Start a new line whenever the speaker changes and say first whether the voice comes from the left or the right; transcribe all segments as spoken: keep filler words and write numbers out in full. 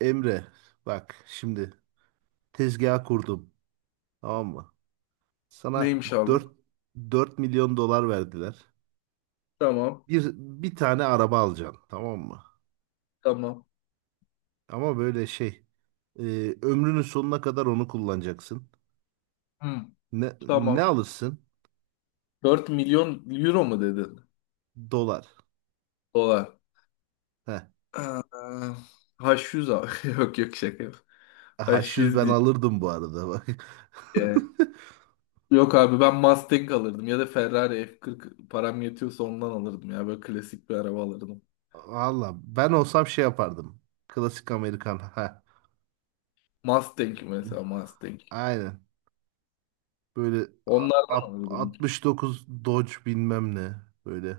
right: Emre bak şimdi tezgah kurdum tamam mı? Sana
left: Neymiş abi?
right: dört dört milyon dolar verdiler.
left: Tamam.
right: Bir, bir tane araba alacaksın tamam mı?
left: Tamam.
right: Ama böyle şey e, ömrünün sonuna kadar onu kullanacaksın.
left: Hı,
right: Ne, ne
left: tamam.
right: alırsın?
left: Dört milyon euro mu dedin?
right: Dolar.
left: Dolar.
right: Heh.
left: Ee, H yüz abi. Yok yok şaka. Yok.
right: H yüz
left: H yüz
right: ben
left: değil.
right: alırdım bu arada bak.
left: Ee, Yok abi ben Mustang alırdım ya da Ferrari F kırk param yetiyorsa ondan alırdım ya böyle klasik bir araba alırdım.
right: Valla ben olsam şey yapardım. Klasik Amerikan. Ha.
left: Mustang mesela Mustang.
right: Aynen. Böyle a-
left: Onlardan
right: at-
left: alırdım.
right: altmış dokuz Dodge bilmem ne. Böyle.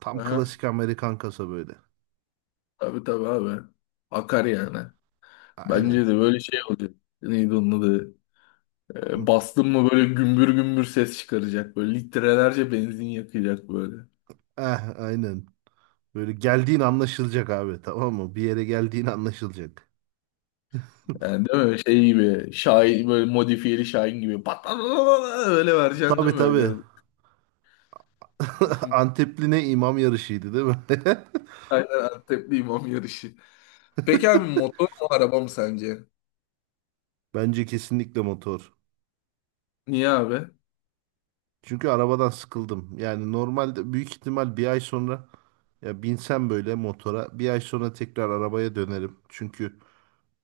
right: Tam
left: Aha,
right: klasik Amerikan kasa böyle.
left: tabii tabii abi. Akar yani. Bence de
right: Aynen.
left: böyle şey olacak. Neydi onun adı?
right: Hı.
left: E, bastın mı böyle gümbür gümbür ses çıkaracak. Böyle litrelerce benzin yakacak böyle.
right: Eh, aynen. Böyle geldiğin anlaşılacak abi tamam mı? Bir yere geldiğin anlaşılacak.
left: Yani değil mi? Şey gibi. Şahin böyle modifiyeli Şahin gibi. Pat pat pat pat öyle vereceksin değil
right: Tabii
left: mi?
right: tabii.
left: Böyle?
right: Antepli ne imam yarışıydı değil mi?
left: Aynen, Antepli imam yarışı. Peki abi motor mu araba mı sence?
right: Bence kesinlikle motor.
left: Niye abi?
right: Çünkü arabadan sıkıldım. Yani normalde büyük ihtimal bir ay sonra ya binsem böyle motora bir ay sonra tekrar arabaya dönerim. Çünkü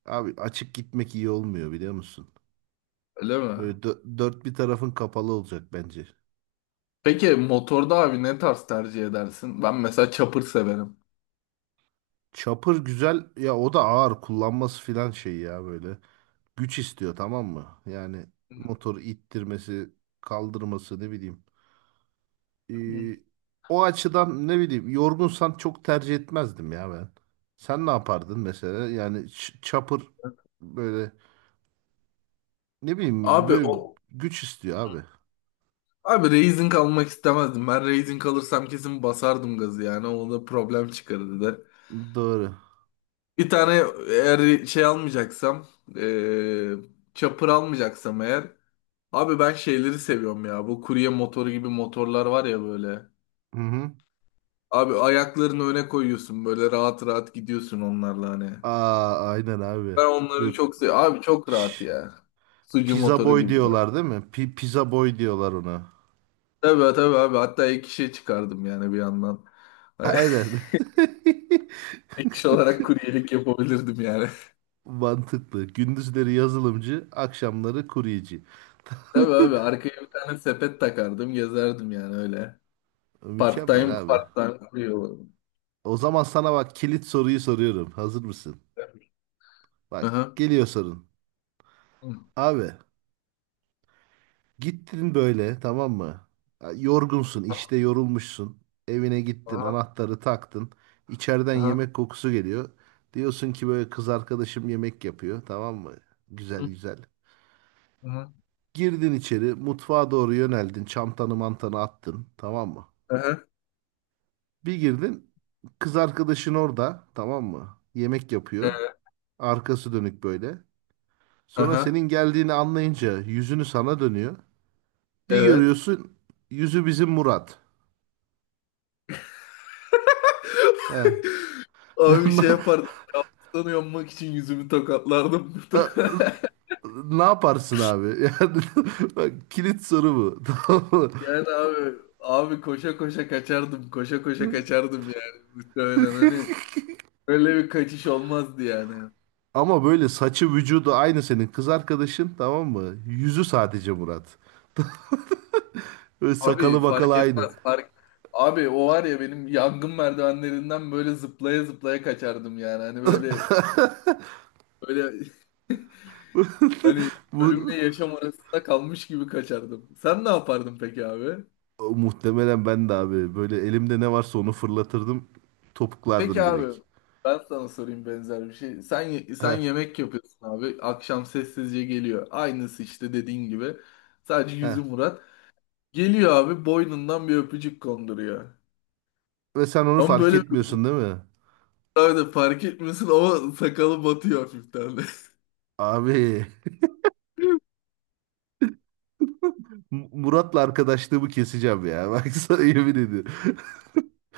right: abi açık gitmek iyi olmuyor biliyor musun?
left: Öyle mi?
right: Böyle dö- dört bir tarafın kapalı olacak bence.
left: Peki motorda abi ne tarz tercih edersin? Ben mesela chopper severim.
right: Chopper güzel ya o da ağır kullanması filan şey ya böyle. Güç istiyor tamam mı? Yani motoru ittirmesi, kaldırması ne bileyim. Ee, o açıdan ne bileyim yorgunsan çok tercih etmezdim ya ben. Sen ne yapardın mesela? Yani ç- Chopper böyle ne bileyim
left: Abi
right: böyle
left: o
right: güç istiyor abi.
left: abi Raising almak istemezdim. Ben Raising alırsam kesin basardım gazı yani. O da problem çıkarırdı.
right: Doğru.
left: Bir tane eğer şey almayacaksam, eee çapır almayacaksam eğer. Abi ben şeyleri seviyorum ya. Bu kurye motoru gibi motorlar var ya böyle.
right: Hı hı.
left: Abi ayaklarını öne koyuyorsun böyle rahat rahat gidiyorsun onlarla hani.
right: Aa, aynen abi.
left: Ben onları
right: Böyle,
left: çok seviyorum. Abi çok rahat
right: şş,
left: ya. Sucu
right: pizza
left: motoru
right: boy
left: gibi.
right: diyorlar değil mi? Pi- pizza boy diyorlar ona.
left: Tabii tabii abi. Hatta ek işe çıkardım yani bir yandan. Hani
right: Aynen.
left: ek iş olarak kuryelik yapabilirdim yani.
right: Mantıklı. Gündüzleri yazılımcı, akşamları kuryeci.
left: Tabii abi arkaya bir tane sepet takardım gezerdim yani öyle. Part
right: Mükemmel
left: time
right: abi.
left: part time kuruyor.
right: O zaman sana bak kilit soruyu soruyorum. Hazır mısın? Bak
left: Aha.
right: geliyor sorun.
left: Hı.
right: Abi gittin böyle tamam mı? Ya, yorgunsun işte yorulmuşsun. Evine gittin
left: Aha.
right: anahtarı taktın. İçeriden
left: Aha.
right: yemek kokusu geliyor. Diyorsun ki böyle kız arkadaşım yemek yapıyor tamam mı? Güzel
left: Hı.
right: güzel.
left: Aha.
right: Girdin içeri mutfağa doğru yöneldin. Çantanı mantanı attın tamam mı?
left: Aha.
right: Bir girdin kız arkadaşın orada tamam mı? Yemek yapıyor.
left: Ee,
right: Arkası dönük böyle. Sonra
left: Aha.
right: senin geldiğini anlayınca yüzünü sana dönüyor. Bir
left: Evet.
right: görüyorsun yüzü bizim Murat. He.
left: Abi bir şey
right: Na-
left: yapardım. Kaptanı yanmak için yüzümü tokatlardım.
right: e, Ne yaparsın abi? Yani bak kilit soru bu. Tamam mı?
left: Yani abi abi koşa koşa kaçardım. Koşa koşa kaçardım yani. Muhtemelen hani öyle bir kaçış olmazdı yani.
right: Ama böyle saçı vücudu aynı senin kız arkadaşın tamam mı? Yüzü sadece Murat. Böyle sakalı
left: Abi
right: bakalı
left: fark
right: aynı.
left: etmez. Fark... Abi o var ya benim yangın merdivenlerinden böyle zıplaya zıplaya kaçardım yani. Hani böyle böyle hani
right: Bu
left: ölümle yaşam arasında kalmış gibi kaçardım. Sen ne yapardın peki abi?
right: O, muhtemelen ben de abi böyle elimde ne varsa onu fırlatırdım.
left: Peki
right: Topuklardım direkt.
left: abi ben sana sorayım benzer bir şey. Sen ye- sen
right: Heh,
left: yemek yapıyorsun abi. Akşam sessizce geliyor. Aynısı işte dediğin gibi. Sadece
right: heh.
left: yüzü Murat. Geliyor abi boynundan bir öpücük konduruyor.
right: Ve sen onu
left: Ama
right: fark
left: böyle bir
right: etmiyorsun değil mi?
left: şey abi de fark etmiyorsun ama sakalı batıyor hafiften de.
right: Abi M- Murat'la arkadaşlığımı keseceğim ya. Bak sana yemin ediyorum.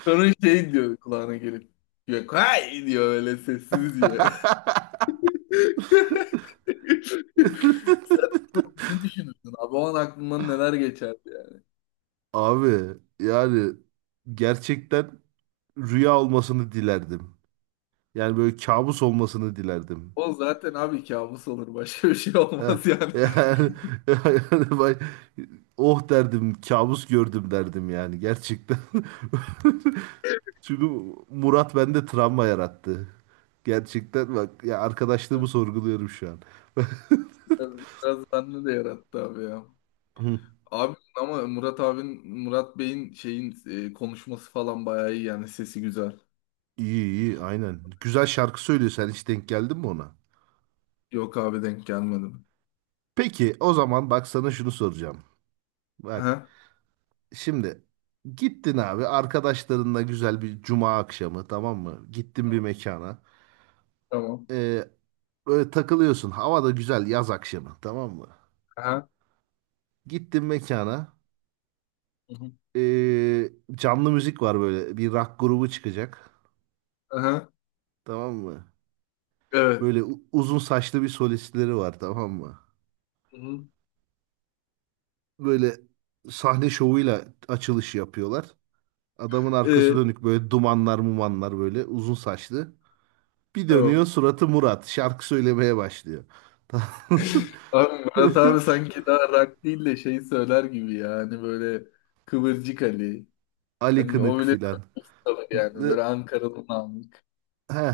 left: Sonra şey diyor kulağına gelip. Yok hay diyor öyle sessiz diyor. Sen ne düşünürsün abi? O an aklından neler geçerdi yani.
right: Abi yani gerçekten rüya olmasını dilerdim. Yani böyle kabus olmasını dilerdim.
left: O zaten abi kabus olur. Başka bir şey
right: Ha,
left: olmaz yani.
right: yani, yani bay- oh derdim kabus gördüm derdim yani gerçekten. Çünkü Murat bende travma yarattı. Gerçekten bak ya arkadaşlığımı
left: Biraz,
right: sorguluyorum şu an.
left: biraz, biraz bende de yarattı abi ya.
right: Hı,
left: Abi ama Murat abin, Murat Bey'in şeyin e, konuşması falan bayağı iyi yani. Sesi güzel.
right: İyi iyi aynen. Güzel şarkı söylüyor sen hiç denk geldin mi ona?
left: Yok abi denk gelmedim.
right: Peki o zaman bak sana şunu soracağım. Bak
left: Aha,
right: şimdi gittin abi arkadaşlarınla güzel bir cuma akşamı tamam mı? Gittin bir mekana.
left: tamam.
right: Ee, Böyle takılıyorsun. Hava da güzel yaz akşamı tamam mı?
left: Aha.
right: Gittin mekana.
left: Hı hı.
right: ee, canlı müzik var böyle. Bir rock grubu çıkacak.
left: Aha.
right: Tamam mı?
left: Evet.
right: Böyle u- uzun saçlı bir solistleri var tamam mı?
left: Hı hı.
right: Böyle sahne şovuyla açılış yapıyorlar. Adamın arkası
left: E,
right: dönük böyle dumanlar mumanlar böyle uzun saçlı. Bir dönüyor
left: tamam.
right: suratı Murat. Şarkı söylemeye başlıyor.
left: Abi Murat abi sanki daha rock değil de şey söyler gibi ya. Hani böyle Kıvırcık Ali.
right: Ali
left: Hani o
right: Kınık
left: bile
right: filan.
left: tabii yani. Böyle Ankara'dan aldık.
right: He,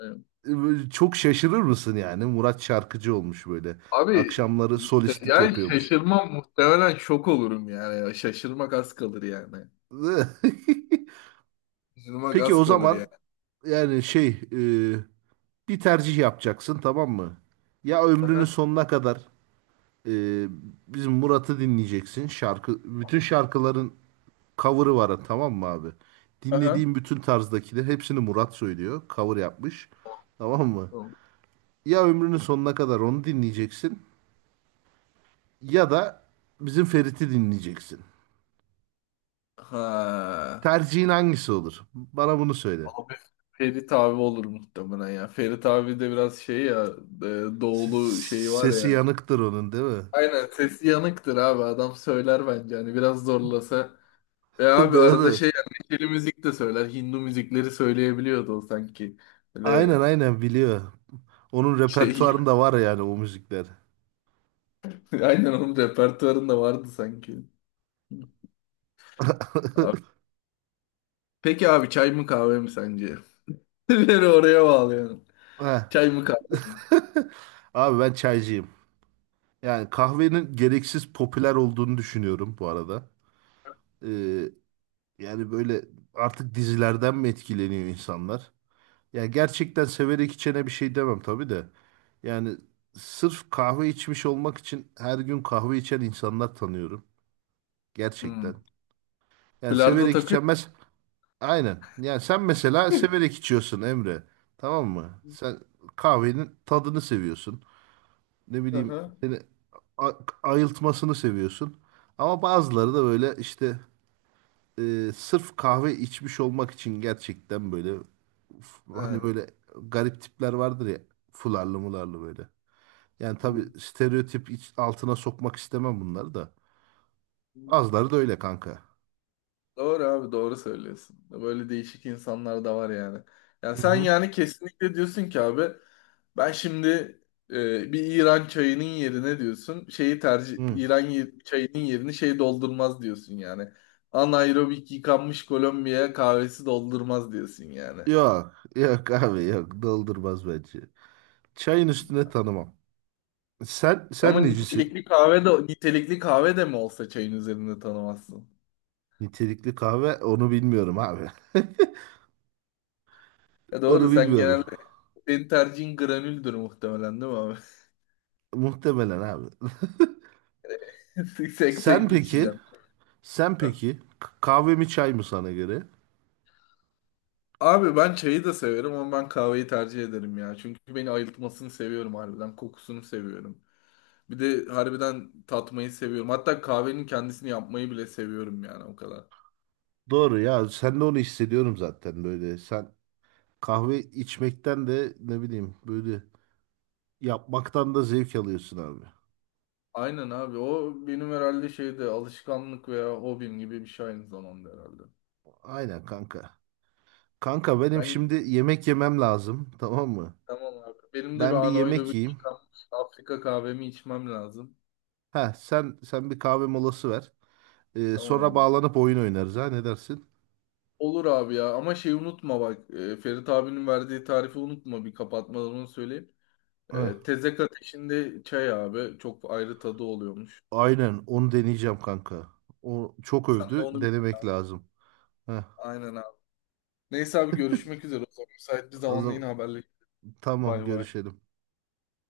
left: Evet.
right: böyle çok şaşırır mısın yani? Murat şarkıcı olmuş böyle.
left: Abi
right: Akşamları
left: işte
right: solistlik
left: yani
right: yapıyormuş.
left: şaşırmam muhtemelen şok olurum yani. Ya. Şaşırmak az kalır yani. Şaşırmak
right: Peki
left: az
right: o
left: kalır yani.
right: zaman yani şey e, bir tercih yapacaksın tamam mı? Ya ömrünün
left: Aha.
right: sonuna kadar e, bizim Murat'ı dinleyeceksin. Şarkı bütün şarkıların cover'ı var tamam mı abi?
left: Aha.
right: Dinlediğin bütün tarzdakiler hepsini Murat söylüyor. Cover yapmış. Tamam mı?
left: Tamam.
right: Ya ömrünün sonuna kadar onu dinleyeceksin ya da bizim Ferit'i dinleyeceksin.
left: Ha.
right: Tercihin hangisi olur? Bana bunu söyle.
left: Abi Ferit abi olur muhtemelen ya. Ferit abi de biraz şey ya e,
right: S-
left: doğulu şeyi var
right: Sesi
left: ya.
right: yanıktır onun değil mi?
left: Aynen sesi yanıktır abi adam söyler bence hani biraz zorlasa. Ve abi arada
right: Doğru.
left: şey yani neşeli müzik de söyler, Hindu müzikleri söyleyebiliyordu o sanki.
right: Aynen
left: Böyle
right: aynen biliyor. Onun
left: şey gibi.
right: repertuarında var yani o müzikler.
left: Aynen onun repertuarında vardı sanki. Abi- Peki abi çay mı kahve mi sence? Beni oraya bağlayalım.
right: Heh.
left: Çay mı kahve mi?
right: Abi ben çaycıyım. Yani kahvenin gereksiz popüler olduğunu düşünüyorum bu arada. Ee, yani böyle artık dizilerden mi etkileniyor insanlar? Ya gerçekten severek içene bir şey demem tabii de. Yani sırf kahve içmiş olmak için her gün kahve içen insanlar tanıyorum.
left: Hmm.
right: Gerçekten. Yani
left: Bilardo
right: severek
left: takıyor mu?
right: içemez. Aynen. Yani sen mesela severek içiyorsun Emre. Tamam mı? Sen kahvenin tadını seviyorsun. Ne bileyim
left: Aha.
right: seni a- ayıltmasını seviyorsun. Ama bazıları da böyle işte e, sırf kahve içmiş olmak için gerçekten böyle uf, hani böyle garip tipler vardır ya fularlı mularlı böyle. Yani tabii stereotip iç- altına sokmak istemem bunları da.
left: Ha.
right: Bazıları da öyle kanka.
left: Doğru abi doğru söylüyorsun. Böyle değişik insanlar da var yani. Yani
right: Hı
left: sen
right: hı.
left: yani kesinlikle diyorsun ki abi ben şimdi e, bir İran çayının yerine diyorsun şeyi tercih
right: Hı.
left: İran ye- çayının yerini şey doldurmaz diyorsun yani. Anaerobik yıkanmış Kolombiya kahvesi doldurmaz diyorsun yani.
right: Yok, yok abi yok. Doldurmaz bence. Çayın üstüne tanımam. Sen
left: Ama
right: sen necisin?
left: nitelikli kahve de nitelikli kahve de mi olsa çayın üzerinde tanımazsın.
right: Nitelikli kahve onu bilmiyorum abi.
left: Ya doğru,
right: Onu
left: sen
right: bilmiyorum.
left: genelde senin tercihin granüldür muhtemelen değil mi abi?
right: Muhtemelen abi. Sen
left: Seksek
right: peki?
left: içeceksin.
right: Sen peki? k- Kahve mi çay mı sana göre?
left: Abi ben çayı da severim ama ben kahveyi tercih ederim ya. Çünkü beni ayıltmasını seviyorum harbiden. Kokusunu seviyorum. Bir de harbiden tatmayı seviyorum. Hatta kahvenin kendisini yapmayı bile seviyorum yani o kadar.
right: Doğru ya. Sen de onu hissediyorum zaten böyle. Sen kahve içmekten de ne bileyim böyle yapmaktan da zevk alıyorsun abi.
left: Aynen abi, o benim herhalde şeyde alışkanlık veya hobim gibi bir şey aynı zamanda herhalde.
right: Aynen kanka. Kanka benim
left: Ben
right: şimdi yemek yemem lazım. Tamam mı?
left: tamam abi. Benim de bir
right: Ben bir yemek
left: anaerobik
right: yiyeyim.
left: yıkanmış Afrika kahvemi içmem lazım.
right: Ha sen sen bir kahve molası ver. Ee,
left: Tamam
right: sonra
left: abi.
right: bağlanıp oyun oynarız ha ne dersin?
left: Olur abi ya ama şey unutma bak e, Ferit abinin verdiği tarifi unutma, bir kapatmadan onu söyleyeyim.
right: Heh,
left: E, tezek ateşinde çay abi. Çok ayrı tadı oluyormuş.
right: aynen onu deneyeceğim kanka. O çok
left: Sen de
right: övdü.
left: onu bir...
right: Denemek lazım. Heh,
left: Aynen abi. Neyse abi görüşmek üzere o zaman. Müsait bir
right: o
left: zamanda yine
right: zaman
left: haberleşelim.
right: tamam
left: Bay bay.
right: görüşelim.